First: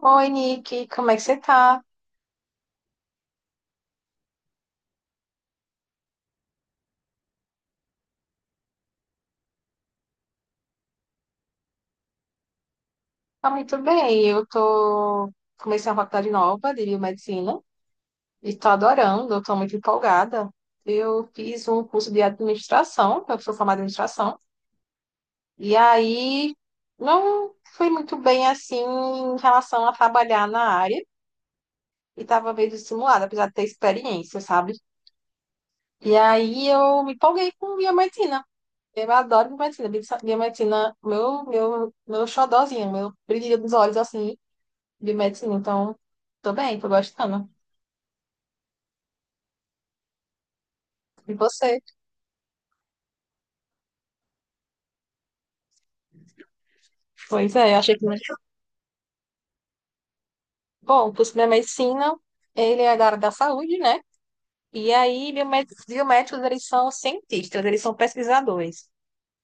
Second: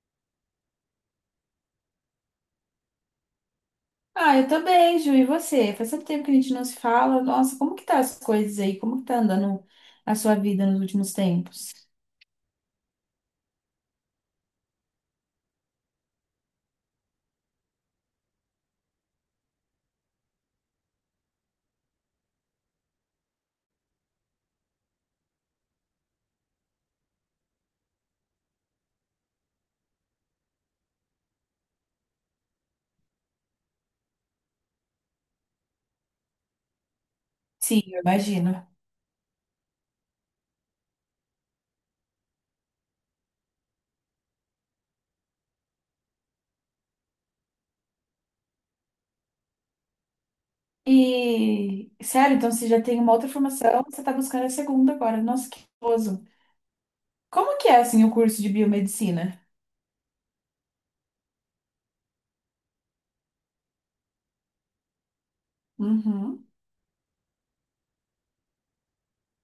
Oi, Nick, como é que você tá? Ah, eu tô bem, Ju. E você? Faz tanto tempo que a gente não se fala. Nossa, como que tá as coisas aí? Como que tá andando a sua vida nos últimos tempos? Tá muito bem. Eu tô Comecei uma faculdade nova de biomedicina e tô adorando, eu tô muito empolgada. Eu fiz um curso de administração, eu sou formada em administração, e aí não fui muito bem assim em relação a trabalhar na área e tava meio desestimulada, apesar de ter experiência, sabe? E aí eu me empolguei com Sim, eu biomedicina. imagino. Eu adoro biomedicina. Biomedicina, biomedicina, meu xodozinho, meu brilho dos olhos, assim. De medicina, então tô bem, tô gostando. E você? E, sério, então você já tem uma outra formação, você tá buscando a segunda agora. Nossa, que gostoso. Como Pois que é, eu é, achei que, assim, o curso de biomedicina? bom, o curso de medicina, ele é da área da saúde, né? E aí, biomed biomédicos, Uhum. eles são cientistas, eles são pesquisadores.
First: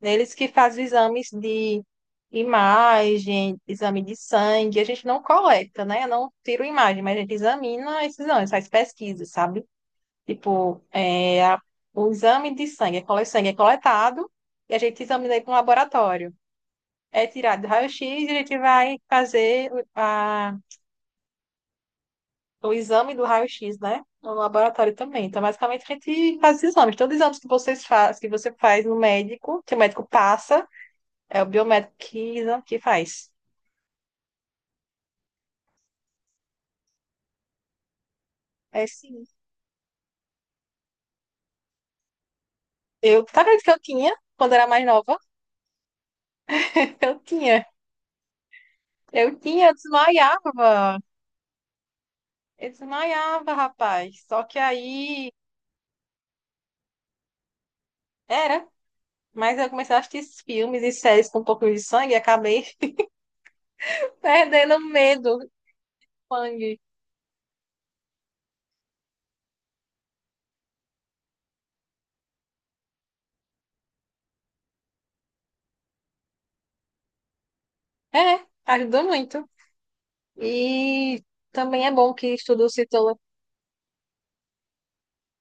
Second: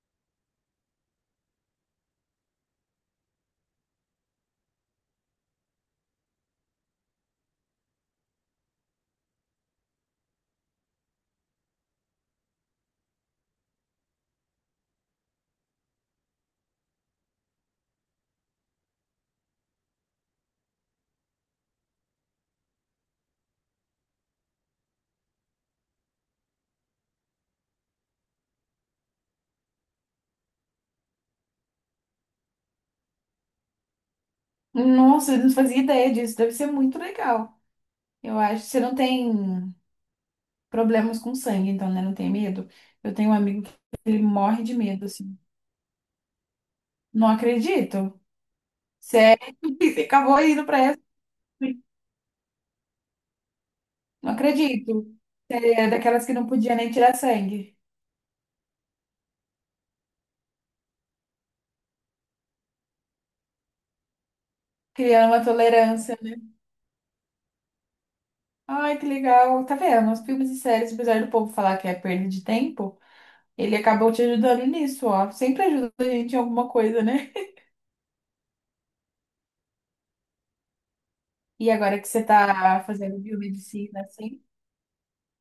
Eles que fazem exames de imagem, exame de sangue, a gente não coleta, né? Eu não tiro imagem, mas a gente examina esses exames, faz pesquisa, sabe? Tipo, é, a- o exame de sangue, sangue é coletado e a gente examina aí para um laboratório. É tirado do raio-x e a gente vai fazer o exame do raio-x, né? No laboratório também. Então, basicamente, a gente faz exames. Todos os exames que vocês faz, que você faz no médico, que o médico passa, é o biomédico que faz. Nossa, eu não fazia ideia disso. Deve ser muito legal. Eu acho. Você É não sim. tem problemas com sangue, então, né? Não tem medo? Eu Eu, tenho um tá vendo amigo que que eu tinha, ele quando morre era de mais medo, nova? assim. Eu Não tinha. acredito. Eu Sério, tinha, eu e acabou indo pra desmaiava. essa. Eu desmaiava, rapaz. Não Só que acredito. aí, É daquelas que não podia nem tirar sangue. era. Mas eu comecei a assistir filmes e séries com um pouco de sangue e acabei perdendo o Criando medo uma do tolerância. sangue. Ai, que legal. Tá vendo? Os filmes e séries, apesar do povo falar que é perda de tempo, ele acabou te ajudando nisso, ó. Sempre ajuda a gente em alguma coisa, né? É, ajuda muito. E E também é agora que bom você que estudo tá citologia fazendo biomedicina, assim,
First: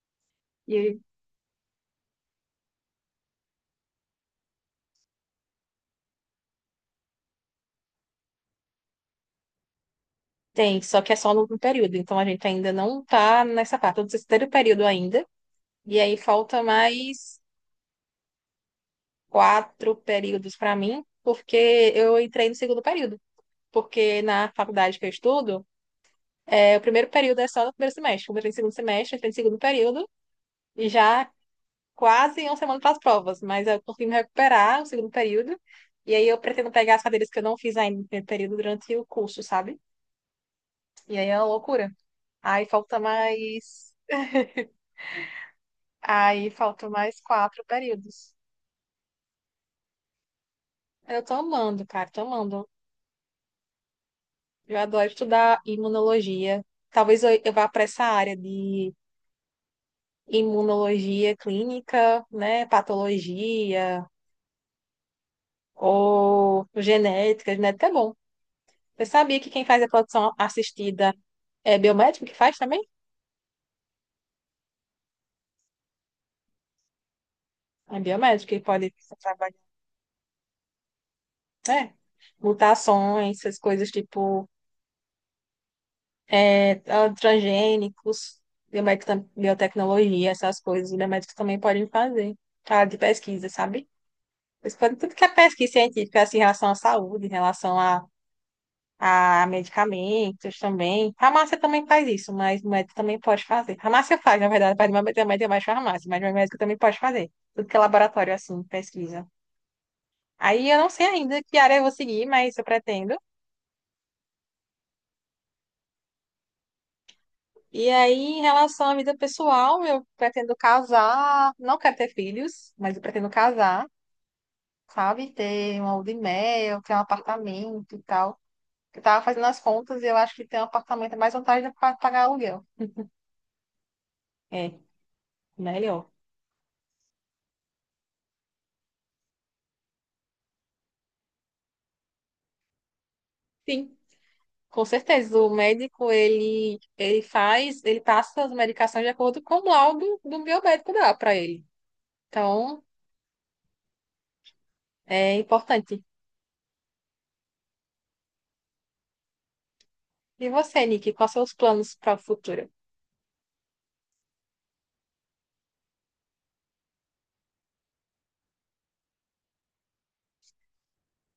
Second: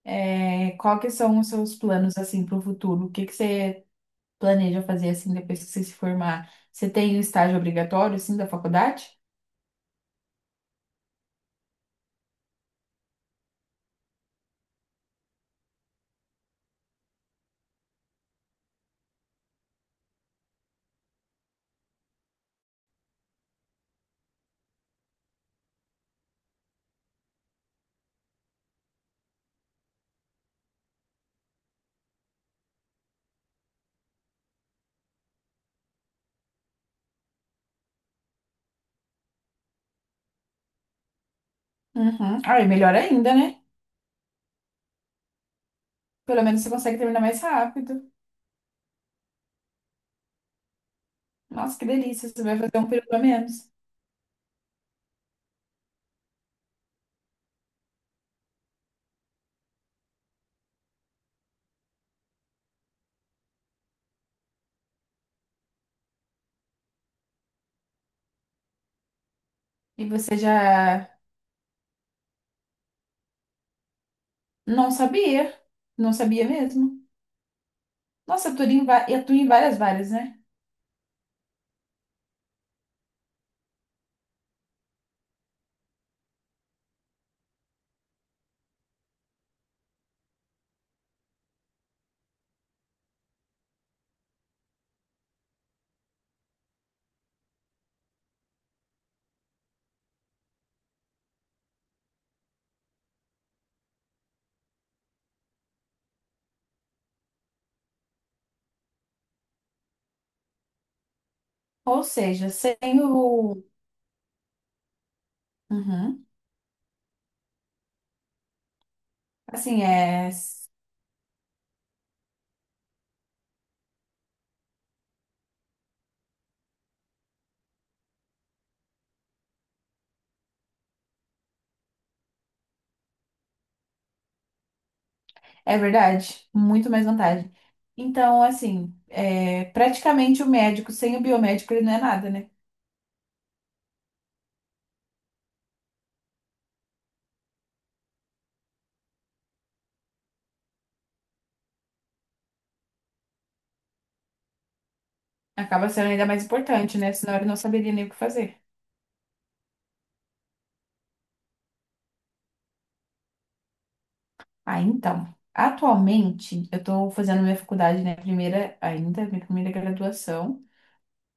é, qual que são os seus planos, assim, pro futuro? O que que você planeja fazer, assim, depois que você se formar? Você tem o estágio obrigatório, assim, da faculdade? tem, só que é só no último período, então a gente ainda não tá nessa parte, tô no terceiro período ainda, e aí falta mais 4 períodos para mim, porque eu entrei no segundo período, porque na faculdade que eu estudo, é, o primeiro período é só no primeiro semestre, como eu entrei no segundo semestre, eu entrei no segundo período, e já quase uma semana para as provas, mas eu consegui me recuperar o segundo período. E aí eu pretendo pegar as cadeiras que eu não fiz ainda no primeiro período durante o curso, sabe? E aí é uma loucura. Uhum. Ah, Aí é melhor falta ainda, né? mais. Pelo Aí menos você faltam consegue mais terminar mais quatro rápido. períodos. Eu tô Nossa, amando, que cara, tô delícia. Você vai amando. fazer um período a menos. Eu adoro estudar imunologia. Talvez eu vá para essa área de imunologia clínica, né? Patologia ou genética. Genética é bom. Eu sabia que quem faz a E produção você já assistida é biomédico que faz também? não sabia. Não sabia mesmo. É Nossa, biomédico que pode eu atuo em trabalhar, né, várias várias, né? mutações, essas coisas tipo, é, transgênicos, biotecnologia, essas coisas. Os biomédicos também podem fazer. Área de pesquisa, sabe? Eles podem tudo que é pesquisa científica, assim, em relação à saúde, em relação a medicamentos também. Farmácia também faz isso, mas o médico também pode fazer. Farmácia faz, na verdade, faz biomédico é mais farmácia, mas o médico também pode fazer. Tudo que é laboratório, assim, pesquisa. Aí eu não sei ainda que área eu vou Ou seguir, seja, mas eu sem pretendo. o. Uhum. E aí, em relação à vida Assim, pessoal, eu é... pretendo casar, não quero ter filhos, mas eu pretendo casar, sabe? Ter uma lua de mel, ter um apartamento e tal. Eu tava fazendo as contas e eu acho que ter um apartamento é mais vantagem do que pagar aluguel. É, é melhor. verdade. Muito mais vantagem. Então, assim, é... praticamente o médico sem o biomédico ele não é nada, né? Sim, com certeza. O médico, ele faz, ele passa as medicações de acordo com o laudo do biomédico dá para ele. Então, é Acaba importante. sendo ainda mais importante, né? Senão ele não saberia nem o que fazer. E você, Nick, quais são os planos para o futuro? Ah, então. Atualmente, eu estou fazendo minha faculdade, né? Primeira, ainda, minha primeira graduação.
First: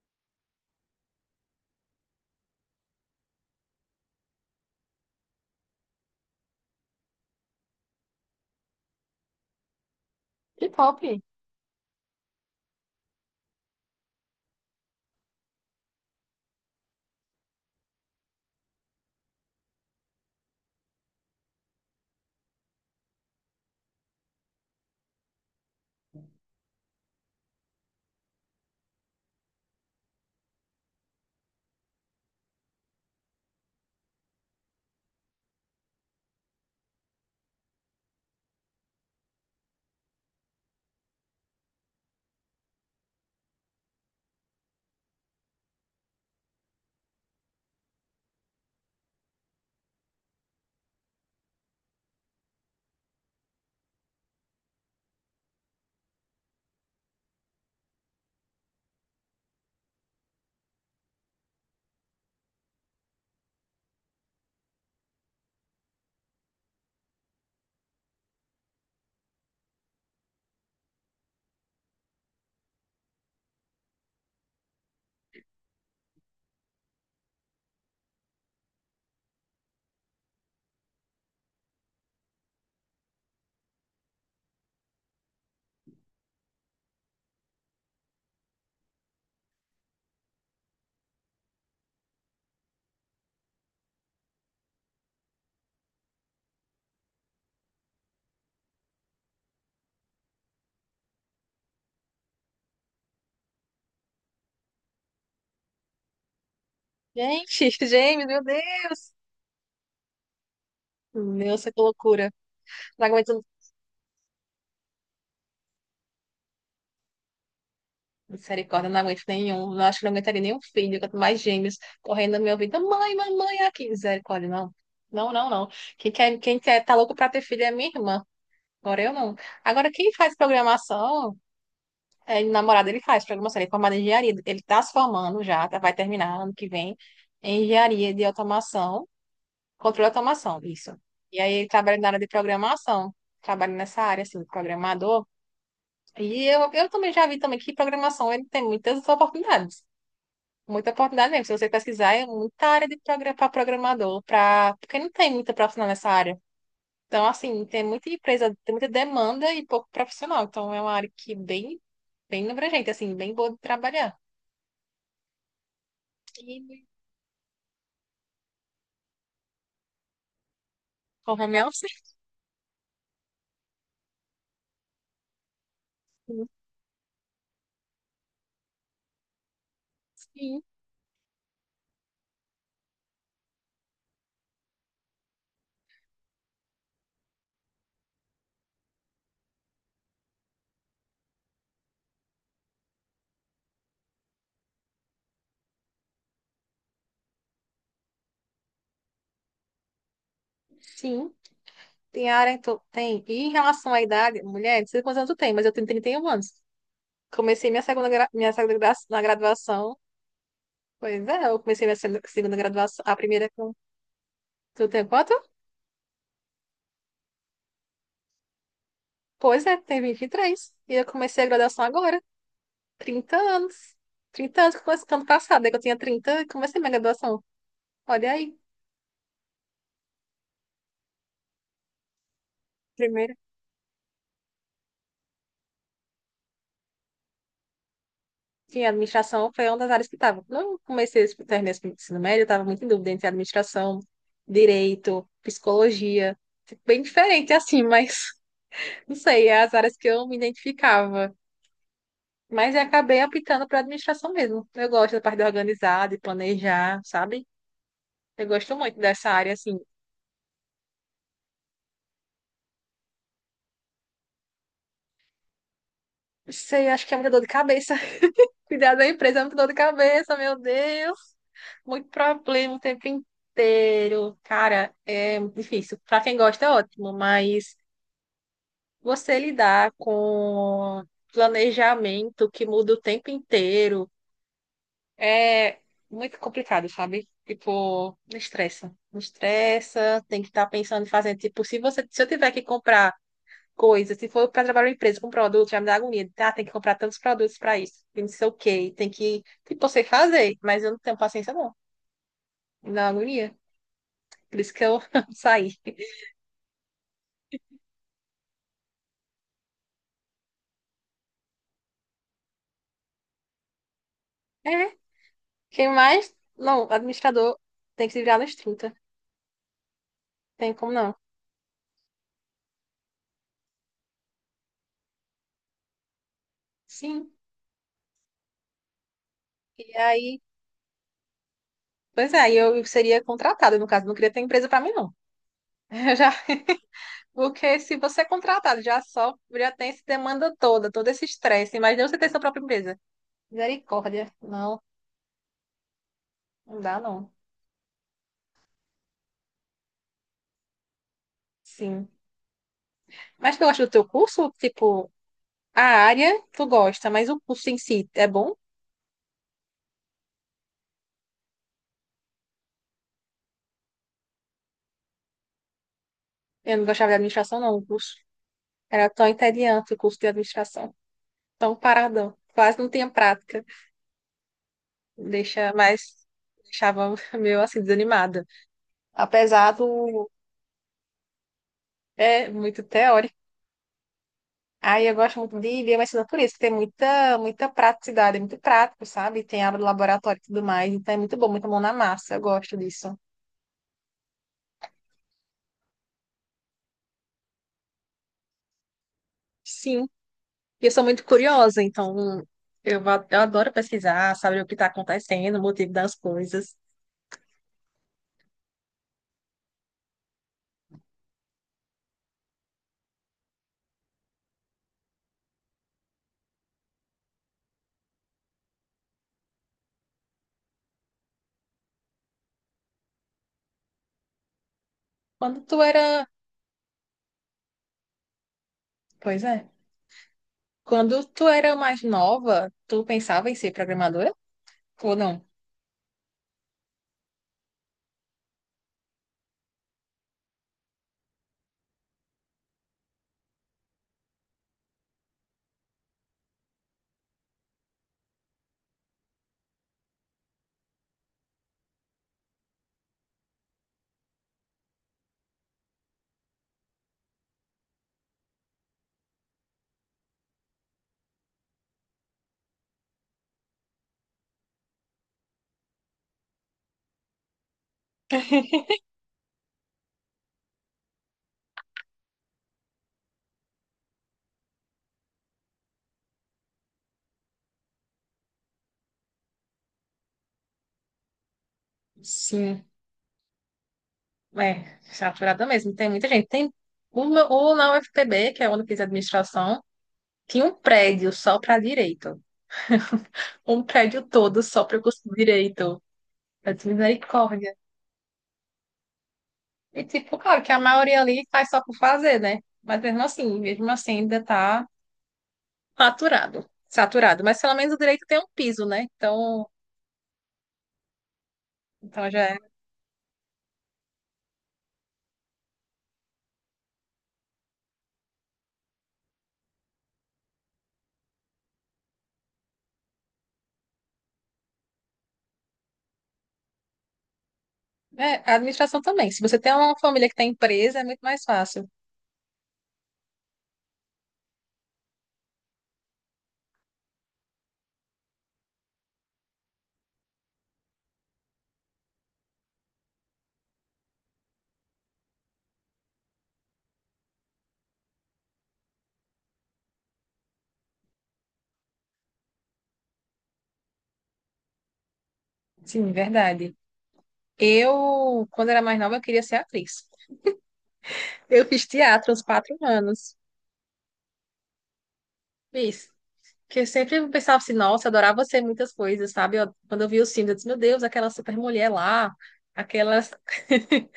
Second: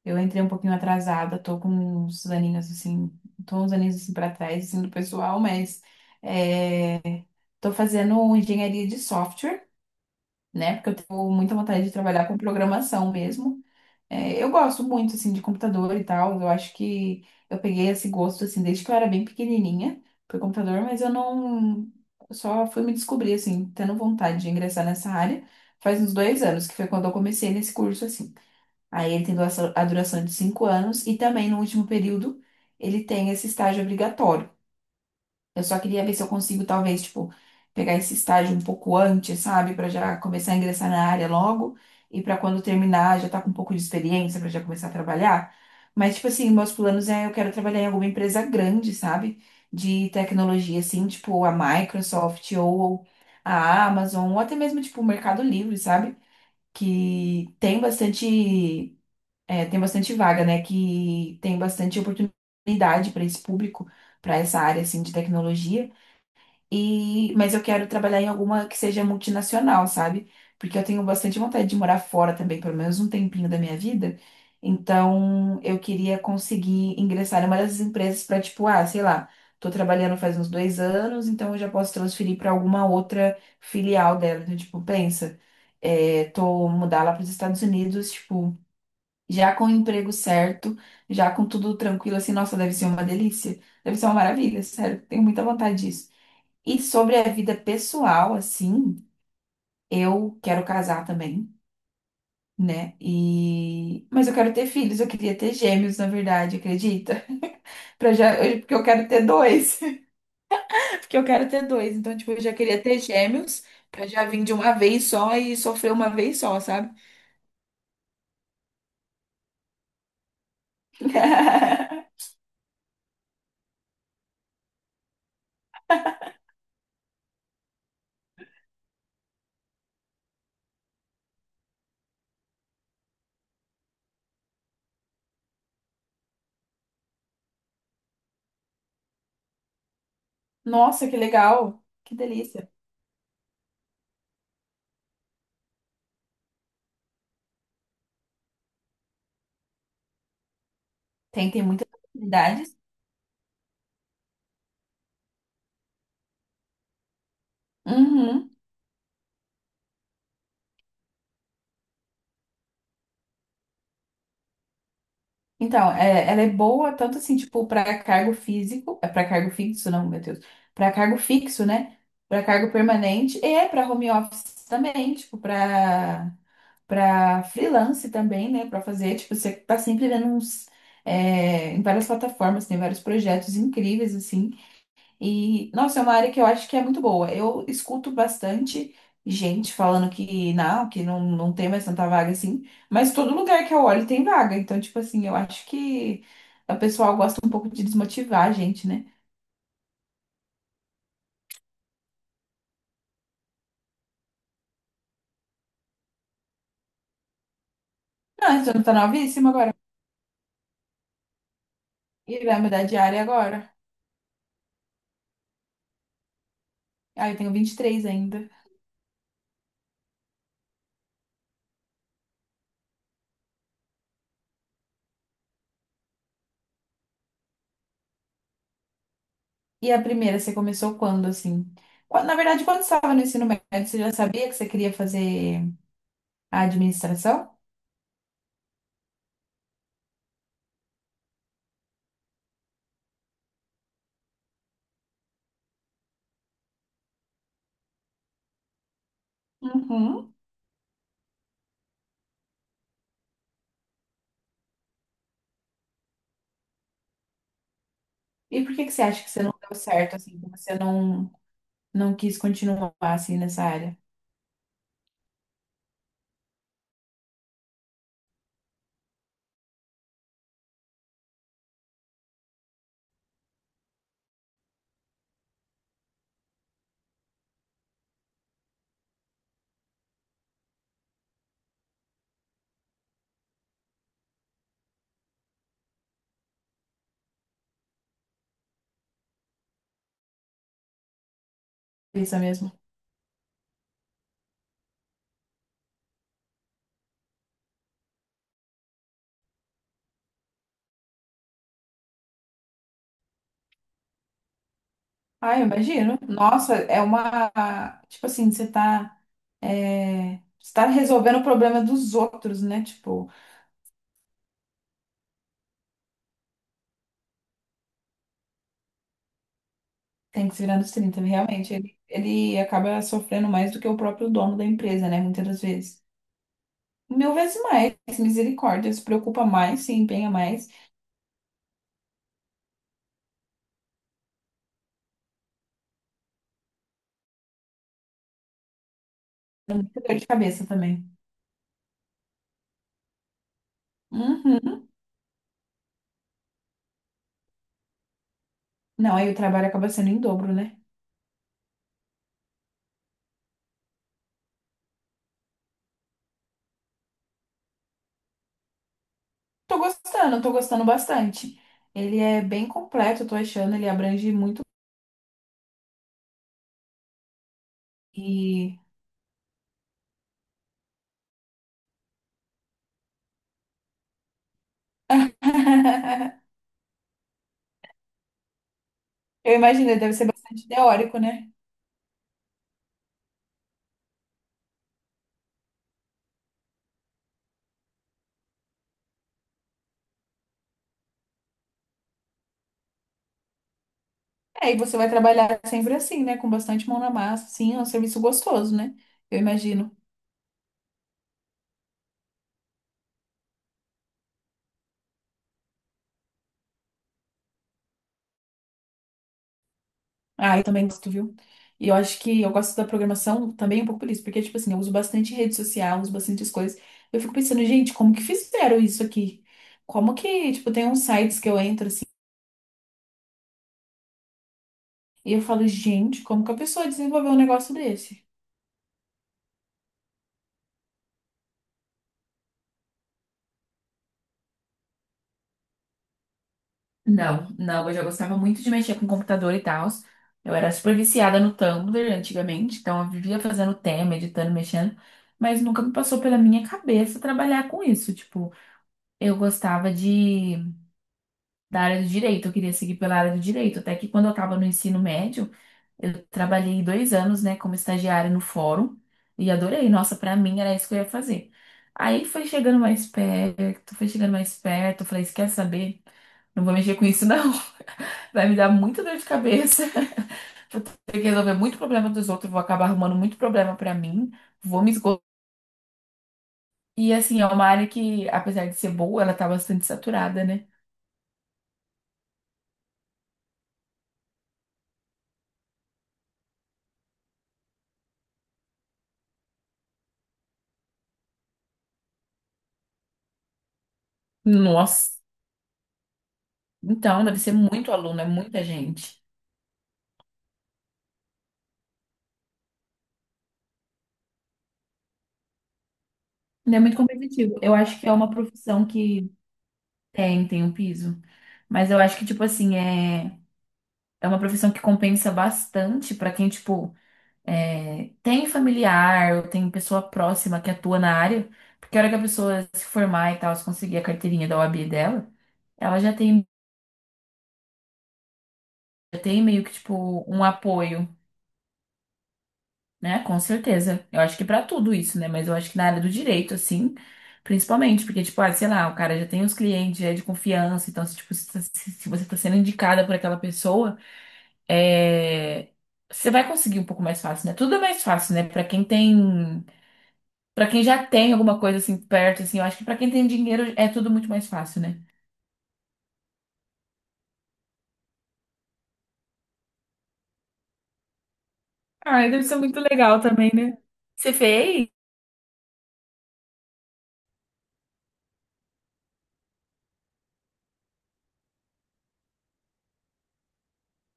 Eu entrei um pouquinho atrasada, tô com uns aninhos assim, tô uns aninhos assim para trás, assim, do pessoal, mas é, tô fazendo engenharia de software, Que né? Porque eu top! tenho muita vontade de trabalhar com programação mesmo. É, eu gosto muito, assim, de computador e tal. Eu acho que eu peguei esse gosto, assim, desde que eu era bem pequenininha por computador, mas eu não... eu só fui me descobrir, assim, tendo vontade de ingressar nessa área faz uns 2 anos, que foi quando eu comecei nesse curso, assim. Aí ele tem a duração de 5 anos e também no último período ele tem esse estágio obrigatório. Eu só queria ver se eu consigo, talvez, tipo, pegar esse estágio um pouco antes, sabe? Pra já começar a ingressar na área logo e pra quando terminar já tá com um pouco de experiência pra já começar a trabalhar. Mas, tipo assim, meus planos é eu quero trabalhar em alguma empresa grande, sabe? De tecnologia, assim, tipo a Microsoft ou a Amazon, ou até mesmo, tipo, o Mercado Livre, sabe? Que tem bastante, é, tem bastante vaga, né? Que tem bastante oportunidade para esse público, para essa área, assim, de tecnologia. E, mas eu quero trabalhar em alguma que seja multinacional, sabe? Porque eu tenho bastante vontade de morar fora também, pelo menos um tempinho da minha vida. Então, eu queria conseguir ingressar em uma dessas empresas para, tipo, ah, sei lá, tô trabalhando faz uns 2 anos, então eu já posso transferir para alguma outra filial dela. Então, tipo, pensa, é, tô mudar lá para os Estados Unidos, tipo, já com o emprego certo, já com tudo tranquilo, assim, nossa, deve ser uma delícia, deve ser uma maravilha, sério, tenho muita vontade disso. E sobre a vida pessoal, assim, eu quero casar também, né? E mas eu quero ter filhos, eu queria ter gêmeos, na verdade, acredita? Gente, Para James, já, meu eu- porque eu quero Deus! ter dois. Porque eu quero Meu, ter que dois, então loucura. tipo, eu já queria ter Não aguento, gêmeos pra já vir de uma vez só e sofrer uma vez só, sabe? misericórdia, não aguento nenhum. Não acho que não aguentaria nenhum filho, quanto mais gêmeos correndo no meu ouvido. Mãe, mamãe, aqui. Misericórdia, não. Não, não, não. Quem quer, tá louco pra ter filho é minha irmã. Agora eu não. Agora, quem faz programação, é, namorado, ele faz programação, ele é formado em engenharia. Ele tá se formando já, vai terminar ano que vem em engenharia de automação. Controle de automação, isso. Nossa, que E aí ele legal. trabalha na Que área de delícia. programação, trabalha nessa área, assim, de programador. E eu também já vi também que programação ele tem muitas oportunidades. Muita oportunidade mesmo. Tem Se tem você muitas pesquisar, é muita oportunidades. área de progra para programador, pra... porque não tem muita profissional nessa área. Então, assim, tem muita Uhum. empresa, tem muita demanda e pouco profissional. Então, é uma área que bem, bem abrangente, assim, bem boa de trabalhar. Então, ela é E boa tanto assim, tipo, para cargo físico, é para cargo fixo, não, meu Deus, para cargo com home fixo, né? office, Para cargo permanente e é para home office também, tipo, para para freelance também, né? Para fazer, tipo, você tá sempre vendo sim, uns é, em várias plataformas, tem vários projetos incríveis assim. E, nossa, é uma área que eu acho que é muito boa. Eu escuto bastante gente falando que não, não tem mais tanta vaga assim, mas todo lugar que eu olho tem vaga. Então, tipo assim, eu acho que o pessoal gosta um pouco de desmotivar a gente, né? sim. Tem área, então, tem. E em relação à idade, mulher, não sei quantos anos tu tem, mas eu tenho 31 anos. Comecei minha segunda, Não, você não tá na novíssima agora. graduação. Pois é, eu comecei minha segunda E segunda vai mudar de graduação, a área primeira agora. com... Tu tem quanto? Ah, eu tenho 23 ainda. Pois é, tem 23 e eu comecei a graduação agora, 30 anos. 30 anos, que começou ano passado, né, que eu tinha 30 e comecei minha graduação. Olha aí, E a primeira, você começou quando, assim? Na verdade, quando você estava no ensino médio, você já sabia que você queria fazer a administração? sim, a administração foi uma das áreas que estava. Quando eu comecei esse terminei esse ensino médio, eu estava muito em dúvida entre administração, direito, psicologia. Bem diferente assim, mas não sei, é as áreas que eu Uhum. me identificava. Mas eu acabei optando para administração mesmo. Eu gosto da parte de organizar, de planejar, sabe? Eu E por gosto que que muito você acha dessa que você não área, deu assim. certo, assim, que você não quis continuar assim nessa área. Não sei, acho que é muita dor de cabeça. Cuidar da empresa é muito dor de cabeça, meu Deus. Muito problema o tempo inteiro. Cara, é difícil. Para quem gosta, é ótimo, mas você lidar com planejamento que muda o tempo inteiro é muito complicado, sabe? Tipo, me estressa. Me estressa, tem que estar pensando em fazer. Tipo, se você, se eu Isso tiver que mesmo. comprar coisa. Se for para trabalhar em uma empresa com produto, já me dá agonia. Ah, tem que comprar tantos produtos para isso. E não sei o quê. Tem que. Tipo, eu sei fazer, mas eu não tenho paciência, não. Me dá agonia. Por isso que eu Ah, eu saí. imagino. Nossa, é uma. Tipo assim, você tá. É, você tá resolvendo o problema dos outros, né? Tipo, É. Quem mais? Não, administrador tem que se virar nos 30. tem que se Tem virar nos como não? 30, realmente, ele acaba sofrendo mais do que o próprio dono da empresa, né? Muitas das vezes. Sim. Mil vezes mais. Misericórdia. Se preocupa mais, E se empenha aí. mais. Pois é, aí eu seria contratada, no caso. Não queria ter empresa para mim, não. Eu já. Porque se você é contratado, já só já tem essa Dor de demanda cabeça toda, todo também. esse estresse. Imagina você ter sua própria empresa. Misericórdia. Não, Uhum. não dá, não. Não, aí o trabalho acaba sendo em dobro, né? Sim. Mas tu gosta do teu curso? Tipo, a área tu gosta, mas o curso em si é bom? Tô gostando bastante. Ele é bem completo, eu tô achando, ele abrange muito Eu não gostava de administração, não. O curso e era tão entediante, o curso de administração. Tão paradão. Quase não tinha prática. Deixa mais... Deixava meio assim, desanimada. eu Apesar imagino, ele deve ser do... bastante teórico, né? É muito teórico. Aí eu gosto muito de biomedicina por isso, que tem muita, muita praticidade, é muito prático, sabe? Tem aula do laboratório e tudo mais. Então é muito bom, muita mão na massa. Eu gosto disso. É, e você vai trabalhar sempre assim, né? Com bastante mão na massa, sim, é um serviço gostoso, né? Eu imagino. Sim. E eu sou muito curiosa, então eu adoro pesquisar, saber o que está acontecendo, o motivo das coisas. Ah, eu também gosto, viu? E eu acho que eu gosto da programação também um pouco por isso, porque, tipo assim, eu uso bastante rede social, uso bastante as coisas. Eu fico pensando, gente, como que fizeram isso aqui? Como que, tipo, tem uns sites que eu entro assim, e eu Quando falo, tu gente, era. como que a pessoa desenvolveu um negócio desse? Pois é. Quando tu era mais nova, tu pensava em ser programadora? Ou não? Não, não, eu já gostava muito de mexer com computador e tal. Eu era super viciada no Tumblr antigamente, então eu vivia fazendo tema, editando, mexendo, mas nunca me passou pela minha cabeça trabalhar com isso. Tipo, eu gostava de da área do direito, eu queria seguir pela área do direito, até que quando eu estava no ensino médio, eu trabalhei 2 anos, né, como estagiária no fórum e adorei. Nossa, pra mim era isso que eu ia fazer. Aí foi chegando mais perto, foi chegando mais perto, eu falei, "Você quer saber? Não vou mexer com isso, não. Vai me dar muita dor de cabeça. Vou ter que resolver muito problema dos outros, vou acabar arrumando muito problema pra mim, vou me esgotar. E assim, é uma área que, apesar de ser boa, ela tá bastante saturada, né? Sim, é, saturada mesmo. Tem muita gente. Tem uma, o na UFPB, que é onde eu fiz administração, tinha um prédio só para direito. Um prédio todo só para o Nossa. curso de direito. Eu disse, Então, deve ser misericórdia. muito aluno, é muita gente. E tipo, claro que a maioria ali faz só por fazer, né? Mas mesmo assim ainda tá saturado, E é muito saturado. competitivo. Mas pelo Eu menos o acho que é direito uma tem um piso, profissão né? que Então, tem um piso. Mas eu acho que, então já tipo é. assim, é, é uma profissão que compensa bastante pra quem, tipo, é, tem familiar ou tem pessoa próxima que atua na área, porque a hora que a pessoa se formar e tal, se conseguir a carteirinha da OAB dela, ela É, a administração já também. Se tem você meio que tem uma tipo família que um tem empresa, é apoio, muito mais fácil. né? Com certeza. Eu acho que pra tudo isso, né? Mas eu acho que na área do direito, assim, principalmente, porque, tipo, ah, sei lá, o cara já tem os clientes, já é de confiança, então, se, tipo, se você tá sendo indicada por aquela pessoa, é, você vai conseguir um pouco mais fácil, né? Tudo é mais fácil, né? Pra quem já tem alguma coisa assim perto, assim, eu acho que pra quem tem dinheiro é tudo muito mais fácil, né? Sim, verdade. Eu, quando era mais nova, eu queria ser atriz. Eu fiz Ai, teatro uns deve ser quatro muito legal anos. também, né? Você fez? Fiz. Que eu sempre pensava assim, nossa, eu adorava ser muitas coisas, sabe? Quando eu vi os filmes, eu disse, meu Deus, aquela super mulher lá, aquelas,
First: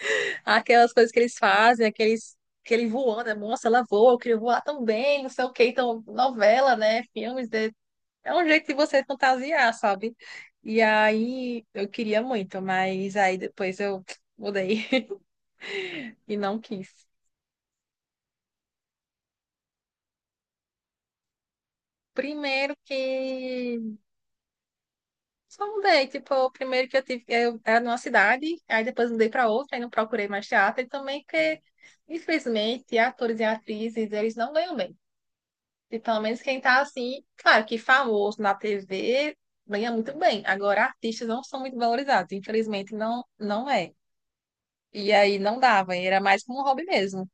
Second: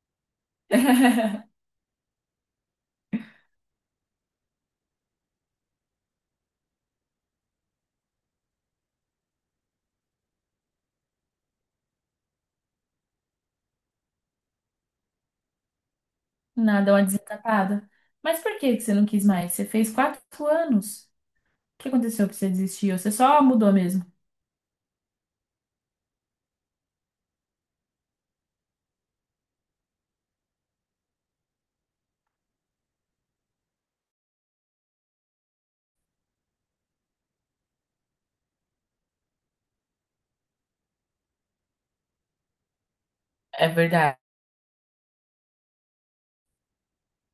aquelas coisas que eles fazem, aqueles, aquele voando, né? Nossa, ela voa, eu queria voar também, não sei o quê. Então, novela, né? Filmes, de... é um jeito de você fantasiar, sabe? E aí, eu queria muito, mas aí depois eu mudei e não quis. Nada, uma desencapada. Mas por que que você não quis mais? Você fez 4 anos. O que aconteceu que você Primeiro desistiu? Você só mudou que mesmo. Só mudei, tipo, o primeiro que eu tive, eu era numa cidade, aí depois mudei para outra, aí não procurei mais teatro, e também porque, infelizmente, atores e atrizes, eles não ganham bem. E pelo menos quem tá assim, claro que famoso na TV ganha muito bem. Agora, artistas não são muito valorizados, infelizmente não, não É é. verdade. E aí não dava, era mais como um hobby mesmo.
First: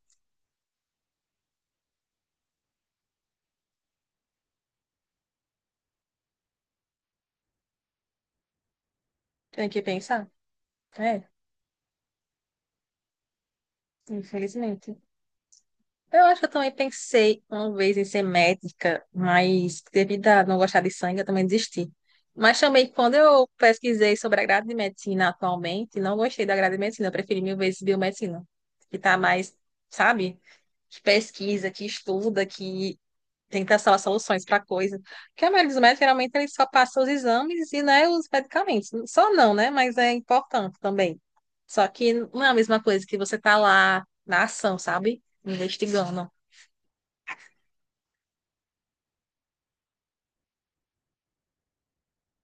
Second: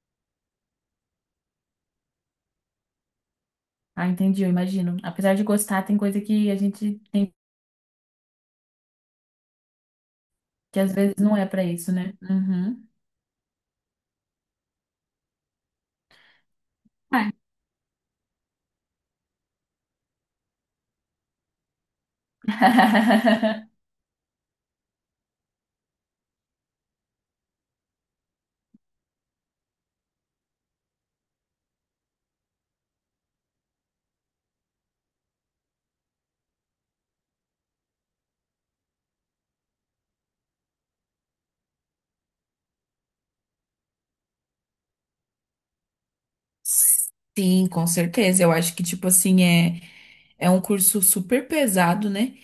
Ah, entendi, eu imagino. Apesar de gostar, tem coisa que a gente tem Tem que pensar. que às vezes É, não é pra isso, né? Uhum. infelizmente. Eu acho que eu também Ai, pensei uma vez em ser médica, mas devido a não gostar de sangue, eu também desisti. Mas também, quando eu pesquisei sobre a grade de medicina atualmente, não gostei da grade de medicina, eu preferi mil vezes biomedicina, que está mais, sabe, que pesquisa, que estuda, que tenta achar soluções para coisa. Porque a maioria dos médicos, geralmente, eles só passam os exames e, né, os medicamentos. Só não, né, mas é importante também. Só que não é a mesma coisa que você tá lá na ação, sabe? Investigando. sim, com certeza. Eu acho que, tipo assim, é, é um curso super pesado, né?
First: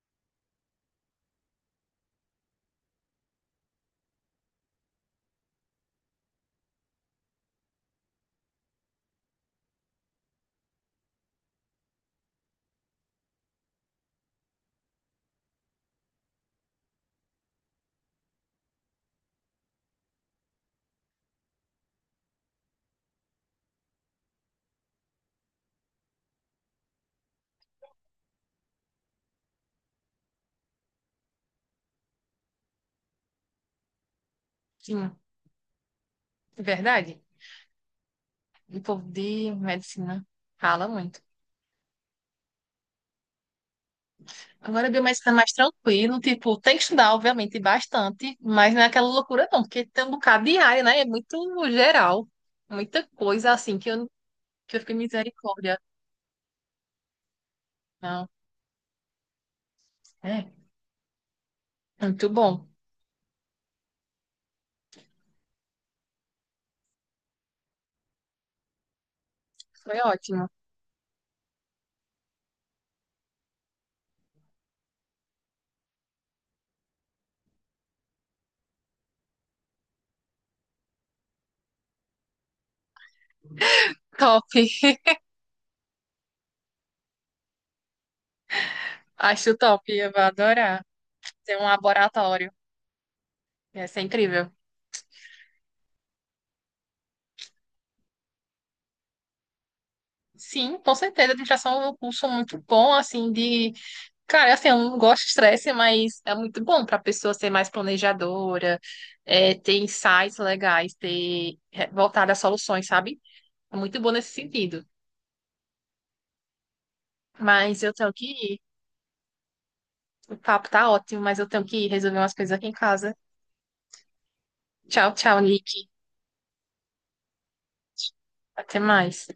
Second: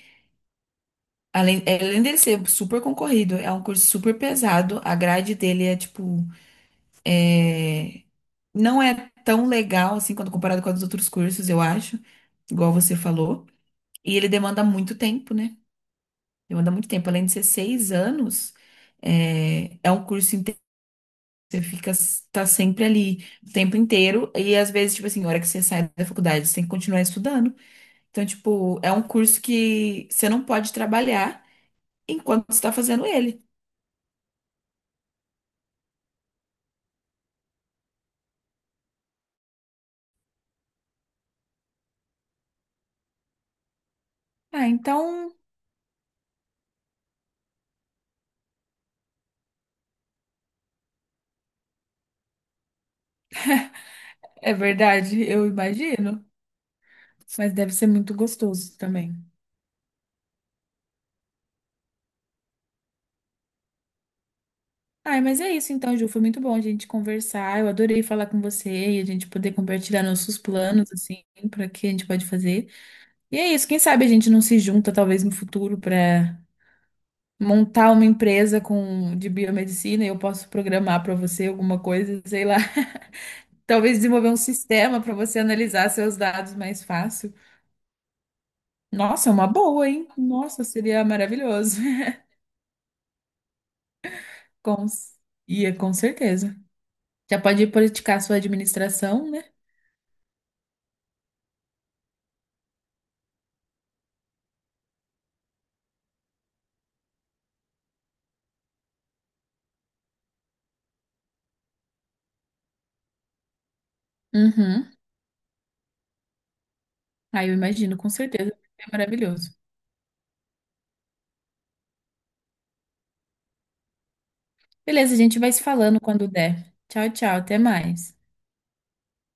Além, é, além dele ser super concorrido, é um curso super pesado. A grade dele é tipo, é, não é tão legal assim quando comparado com os outros cursos, eu acho, igual você falou. E ele demanda muito tempo, né? Demanda muito tempo. Além de ser 6 anos, é, é um curso inteiro. Você fica, tá sempre ali o tempo inteiro. E às vezes, tipo assim, a hora que você sai da faculdade, você tem que continuar estudando. Então, tipo, é um curso que você não pode trabalhar enquanto você tá fazendo ele. Sim, é verdade. O povo de medicina fala muito. Ah, Agora, biomedicina é então mais tranquilo, tipo, tem que estudar, obviamente, bastante, mas não é aquela loucura, não, porque tem um bocado de área, né? É muito geral, muita coisa assim é que eu fiquei verdade, eu misericórdia. imagino. Mas deve ser muito Não, gostoso também. é, muito bom, Ai, mas é isso então, Ju. Foi muito bom a gente conversar. Eu adorei falar com você e a gente poder foi compartilhar nossos ótimo. planos, assim, para que a gente pode fazer. E é isso. Quem sabe a gente não se junta, talvez no futuro, para montar uma empresa com de biomedicina e eu posso programar para você alguma coisa, sei lá. Talvez desenvolver um Top, sistema para você analisar seus dados mais fácil. Nossa, é uma acho boa, top, hein? eu vou Nossa, adorar seria ter um maravilhoso. laboratório, ia ser incrível. Com... Ia, com certeza. Já pode politicar sua administração, né? Sim, com certeza, administração é um curso muito bom, assim, de cara, assim, eu não gosto de estresse, mas é muito bom para a pessoa ser mais planejadora, é, ter insights legais, ter é, voltar a soluções, sabe? É muito bom nesse sentido. Uhum. Aí eu Mas eu imagino, com tenho que certeza. ir. É maravilhoso. O papo tá ótimo, mas eu tenho que ir resolver umas coisas aqui em casa. Tchau, Beleza, a gente tchau, vai se Nick. falando quando der. Tchau, tchau. Até mais. Até mais.